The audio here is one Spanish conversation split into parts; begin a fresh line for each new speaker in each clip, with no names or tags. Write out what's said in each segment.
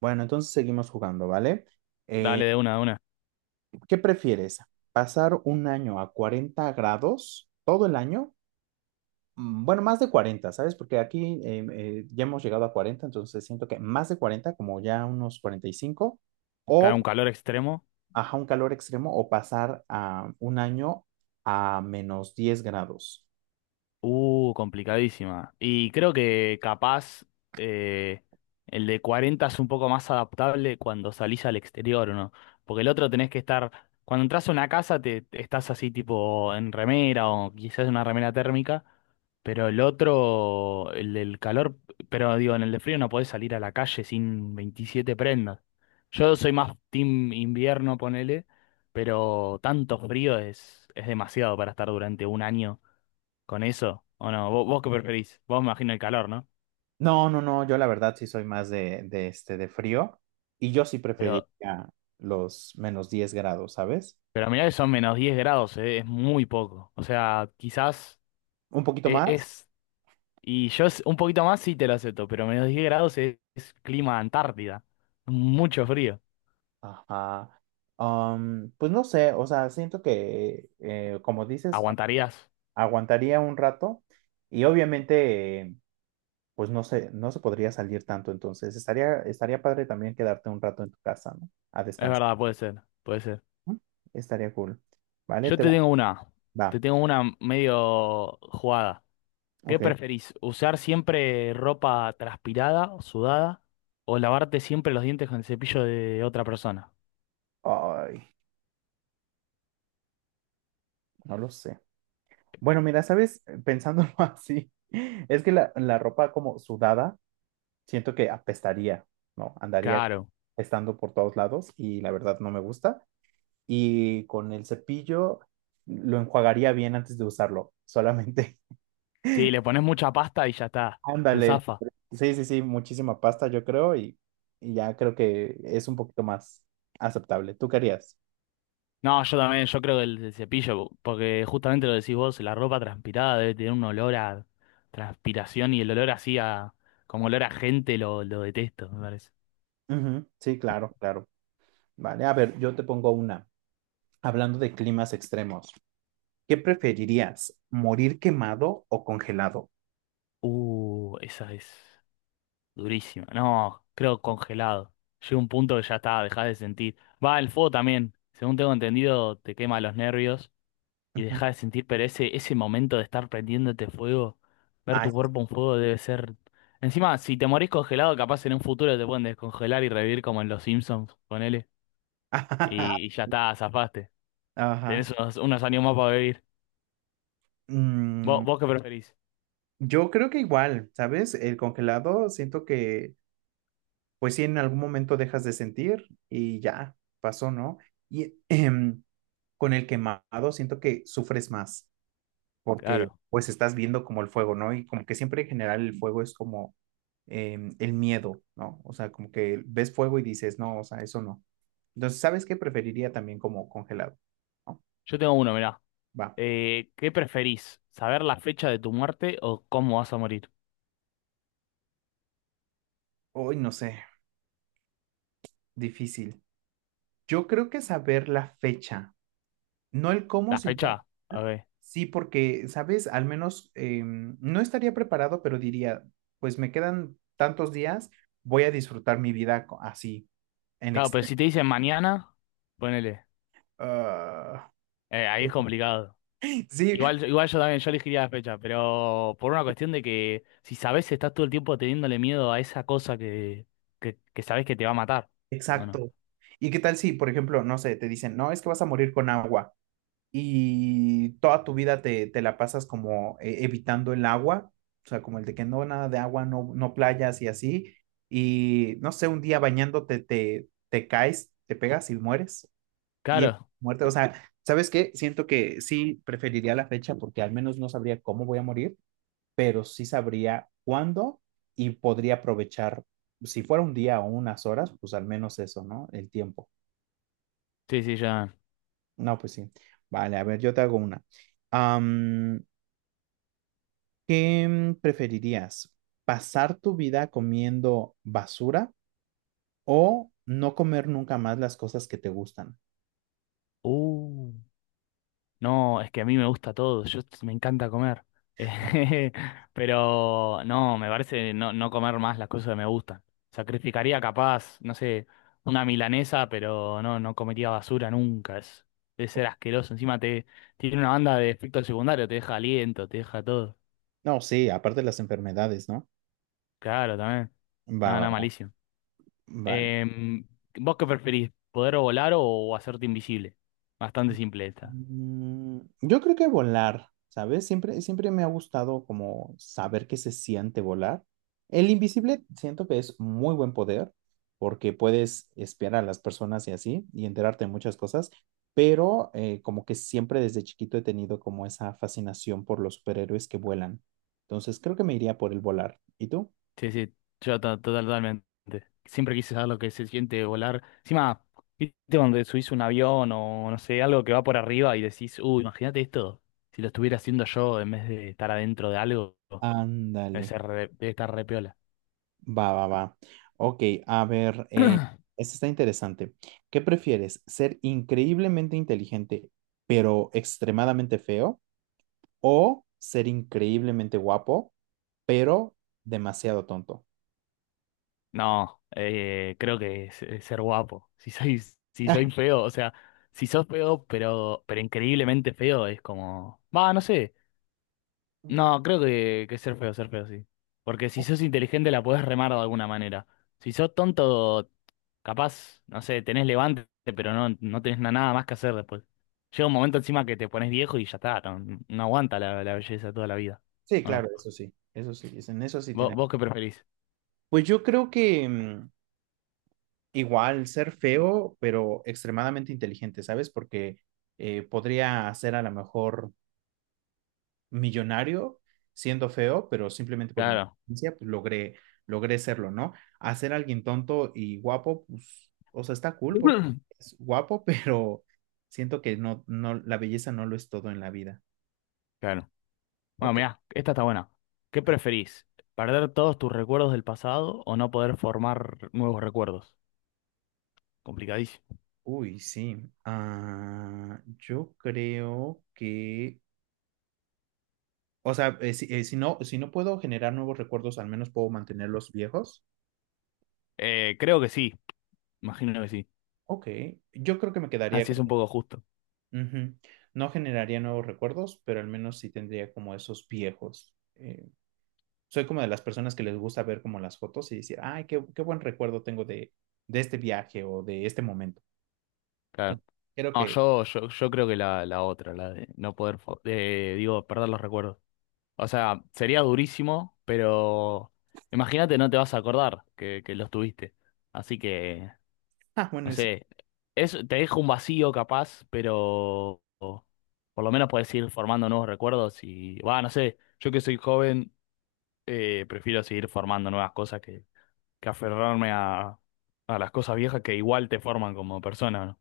Bueno, entonces seguimos jugando, ¿vale?
Dale de una, de una.
¿Qué prefieres? ¿Pasar un año a 40 grados todo el año? Bueno, más de 40, ¿sabes? Porque aquí ya hemos llegado a 40, entonces siento que más de 40, como ya unos 45,
Cae
o
un calor extremo.
ajá, un calor extremo, o pasar a un año a -10 grados.
Complicadísima. Y creo que capaz eh, el de 40 es un poco más adaptable cuando salís al exterior, ¿o no? Porque el otro tenés que estar, cuando entras a una casa te estás así tipo en remera o quizás una remera térmica, pero el otro, el del calor, pero digo, en el de frío no podés salir a la calle sin 27 prendas. Yo soy más team invierno, ponele, pero tanto frío es demasiado para estar durante un año con eso, o no, vos qué preferís, vos me imagino el calor, ¿no?
No, no, no, yo la verdad sí soy más de este, de frío, y yo sí preferiría
Pero,
los -10 grados, ¿sabes?
pero mirá que son -10 grados, es muy poco. O sea, quizás
Un poquito más.
es, y yo un poquito más sí te lo acepto, pero -10 grados es clima Antártida. Mucho frío.
Ajá. Pues no sé, o sea, siento que, como dices,
Aguantarías.
aguantaría un rato y obviamente, pues no sé, no se podría salir tanto, entonces estaría padre también quedarte un rato en tu casa, ¿no? A
Es
descansar,
verdad, puede ser, puede ser.
¿no? Estaría cool. ¿Vale?
Yo
Te
te
va.
tengo una, te
Va.
tengo una medio jugada. ¿Qué
Ok.
preferís? ¿Usar siempre ropa transpirada o sudada? ¿O lavarte siempre los dientes con el cepillo de otra persona?
Ay, no lo sé. Bueno, mira, ¿sabes? Pensándolo así, es que la ropa como sudada, siento que apestaría, ¿no? Andaría
Claro.
estando por todos lados y la verdad no me gusta. Y con el cepillo lo enjuagaría bien antes de usarlo, solamente.
Sí, le pones mucha pasta y ya está, se
Ándale.
zafa.
Sí, sí, sí, muchísima pasta yo creo y ya creo que es un poquito más aceptable. ¿Tú querías?
No, yo también, yo creo que el cepillo, porque justamente lo decís vos, la ropa transpirada debe tener un olor a transpiración y el olor así a, como olor a gente lo detesto, me parece.
Ujú, sí, claro, claro. Vale, a ver, yo te pongo una. Hablando de climas extremos, ¿qué preferirías? ¿Morir quemado o congelado?
Esa es durísima. No, creo congelado. Llega un punto que ya está, dejás de sentir. Va, el fuego también, según tengo entendido, te quema los nervios. Y
Ujú.
dejar de sentir, pero ese momento de estar prendiéndote fuego, ver
Ay,
tu
sí.
cuerpo en fuego debe ser... Encima, si te morís congelado, capaz en un futuro te pueden descongelar y revivir como en Los Simpsons, ponele, y ya está, zafaste.
Ajá.
Tenés unos años más para vivir.
Mm,
¿Vos qué preferís?
yo creo que igual, ¿sabes? El congelado siento que pues sí, en algún momento dejas de sentir y ya, pasó, ¿no? Y con el quemado siento que sufres más porque
Claro.
pues estás viendo como el fuego, ¿no? Y como que siempre en general el fuego es como el miedo, ¿no? O sea, como que ves fuego y dices, no, o sea, eso no. Entonces, ¿sabes qué preferiría también como congelado? ¿No?
Yo tengo uno, mirá.
Va.
¿Qué preferís? ¿Saber la fecha de tu muerte o cómo vas a morir?
Hoy no sé, difícil. Yo creo que saber la fecha, no el cómo,
¿La
sino
fecha? A ver.
sí, porque, ¿sabes? Al menos no estaría preparado, pero diría, pues me quedan tantos días, voy a disfrutar mi vida así, en
Claro, pero
extremo.
si te dicen mañana, ponele.
Ah,
Ahí es complicado.
sí,
Igual, igual yo también, yo elegiría las fechas, pero por una cuestión de que si sabes, estás todo el tiempo teniéndole miedo a esa cosa que sabes que te va a matar, ¿o no?
exacto. ¿Y qué tal si, por ejemplo, no sé, te dicen, no, es que vas a morir con agua y toda tu vida te la pasas como evitando el agua, o sea, como el de que no, nada de agua, no, no playas y así, y no sé, un día bañándote te caes, te pegas y mueres. Y es
Claro,
muerte, o sea, ¿sabes qué? Siento que sí preferiría la fecha porque al menos no sabría cómo voy a morir, pero sí sabría cuándo y podría aprovechar, si fuera un día o unas horas, pues al menos eso, ¿no? El tiempo.
sí, sí, ya.
No, pues sí. Vale, a ver, yo te hago una. Am, ¿Qué preferirías? ¿Pasar tu vida comiendo basura o no comer nunca más las cosas que te gustan?
Uh. No, es que a mí me gusta todo, me encanta comer. Pero no, me parece no comer más las cosas que me gustan. Sacrificaría capaz, no sé, una milanesa, pero no comería basura nunca. Debe ser asqueroso. Encima te tiene una banda de efecto secundario, te deja aliento, te deja todo.
No, sí, aparte de las enfermedades, ¿no?
Claro, también.
Va,
No,
va,
no,
va.
malísimo.
Vale.
Em, ¿Vos qué preferís? ¿Poder volar o hacerte invisible? Bastante simple esta.
Yo creo que volar, ¿sabes? Siempre, siempre me ha gustado como saber qué se siente volar. El invisible siento que es muy buen poder porque puedes espiar a las personas y así y enterarte de muchas cosas, pero como que siempre desde chiquito he tenido como esa fascinación por los superhéroes que vuelan. Entonces creo que me iría por el volar. ¿Y tú?
Sí, sí, totalmente. Siempre quise saber lo que se siente volar. Encima, viste cuando subís un avión o no sé, algo que va por arriba y decís, uy, imagínate esto, si lo estuviera haciendo yo en vez de estar adentro de algo,
Ándale.
debe estar re piola.
Va, va, va. Ok, a ver, esto está interesante. ¿Qué prefieres? ¿Ser increíblemente inteligente, pero extremadamente feo? ¿O ser increíblemente guapo, pero demasiado tonto?
No, creo que es ser guapo. Si soy, si soy
Ah,
feo, o sea, si sos feo, pero increíblemente feo, es como, va, no sé. No, creo que ser feo, sí. Porque si sos inteligente la podés remar de alguna manera. Si sos tonto, capaz, no sé, tenés levante, pero no tenés nada más que hacer después. Llega un momento encima que te pones viejo y ya está, no aguanta la belleza toda la vida.
sí,
¿O no?
claro, eso sí, en eso sí
¿Vos,
tiene.
vos qué preferís?
Pues yo creo que igual ser feo, pero extremadamente inteligente, ¿sabes? Porque podría hacer a lo mejor millonario siendo feo, pero simplemente por mi
Claro.
inteligencia, pues logré, logré serlo, ¿no? Hacer a alguien tonto y guapo, pues, o sea, está cool porque es guapo, pero siento que no, no, la belleza no lo es todo en la vida.
Claro. Bueno,
Ok.
mirá, esta está buena. ¿Qué
Ah,
preferís? ¿Perder todos tus recuerdos del pasado o no poder formar nuevos recuerdos? Complicadísimo.
uy, sí. Ah, yo creo que, o sea, si no puedo generar nuevos recuerdos, al menos puedo mantener los viejos.
Creo que sí, imagino que sí.
Ok. Yo creo que me quedaría.
Así es un poco justo.
Ujú. No generaría nuevos recuerdos, pero al menos sí tendría como esos viejos. Soy como de las personas que les gusta ver como las fotos y decir, ay, qué, qué buen recuerdo tengo de este viaje o de este momento.
Claro.
Entonces, creo
No,
que,
yo creo que la otra, la de no poder, digo, perder los recuerdos. O sea, sería durísimo, pero imagínate, no te vas a acordar que los tuviste. Así que,
ah, bueno,
no
eso
sé, te deja un vacío capaz, pero por lo menos puedes ir formando nuevos recuerdos y, va, no sé, yo que soy joven, prefiero seguir formando nuevas cosas que aferrarme a las cosas viejas que igual te forman como persona, ¿no?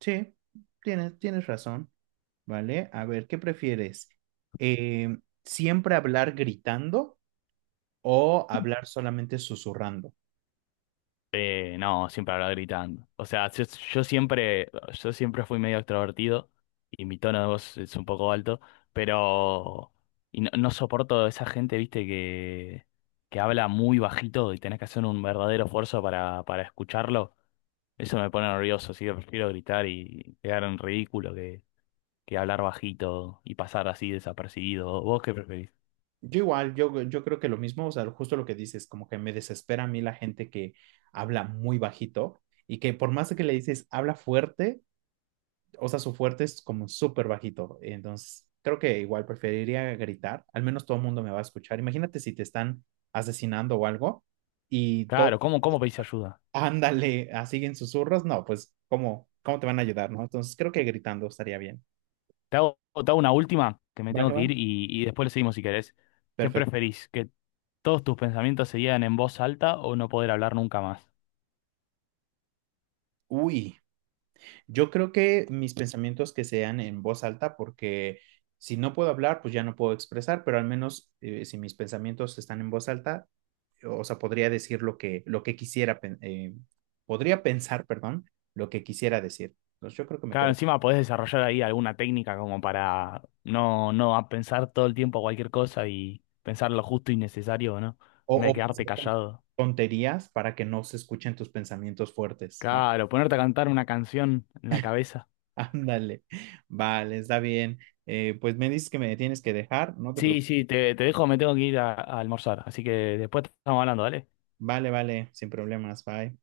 sí, tienes razón, ¿vale? A ver, ¿qué prefieres? Eh, ¿Siempre hablar gritando o hablar solamente susurrando?
No, siempre hablaba gritando. O sea, yo siempre, yo siempre fui medio extrovertido y mi tono de voz es un poco alto, pero y no soporto esa gente, viste, que habla muy bajito y tenés que hacer un verdadero esfuerzo para escucharlo. Eso me pone nervioso, así que prefiero gritar y quedar en ridículo que hablar bajito y pasar así desapercibido. ¿Vos qué preferís?
Yo igual, yo creo que lo mismo, o sea, justo lo que dices, como que me desespera a mí la gente que habla muy bajito y que por más que le dices habla fuerte, o sea, su fuerte es como súper bajito. Entonces, creo que igual preferiría gritar, al menos todo el mundo me va a escuchar. Imagínate si te están asesinando o algo y todo,
Claro, ¿cómo pedís ayuda?
ándale, así en susurros, no, pues, ¿cómo, cómo te van a ayudar, no? Entonces, creo que gritando estaría bien.
Te hago una última, que me
¿Va
tengo
que
que
va?
ir y después le seguimos si querés. ¿Qué
Perfecto.
preferís? ¿Que todos tus pensamientos se digan en voz alta o no poder hablar nunca más?
Uy. Yo creo que mis pensamientos que sean en voz alta, porque si no puedo hablar, pues ya no puedo expresar, pero al menos si mis pensamientos están en voz alta, o sea, podría decir lo que quisiera, podría pensar, perdón, lo que quisiera decir. Entonces yo creo que me
Claro,
quedo.
encima podés desarrollar ahí alguna técnica como para no a pensar todo el tiempo cualquier cosa y pensar lo justo y necesario, ¿no? En vez
O
de quedarte
pensar con
callado.
tonterías para que no se escuchen tus pensamientos fuertes, ¿no?
Claro, ponerte a cantar una canción en la cabeza.
Ándale, vale, está bien. Pues me dices que me tienes que dejar, no te
Sí,
preocupes.
sí, te dejo, me tengo que ir a almorzar. Así que después estamos hablando, ¿dale?
Vale, vale, sin problemas, bye.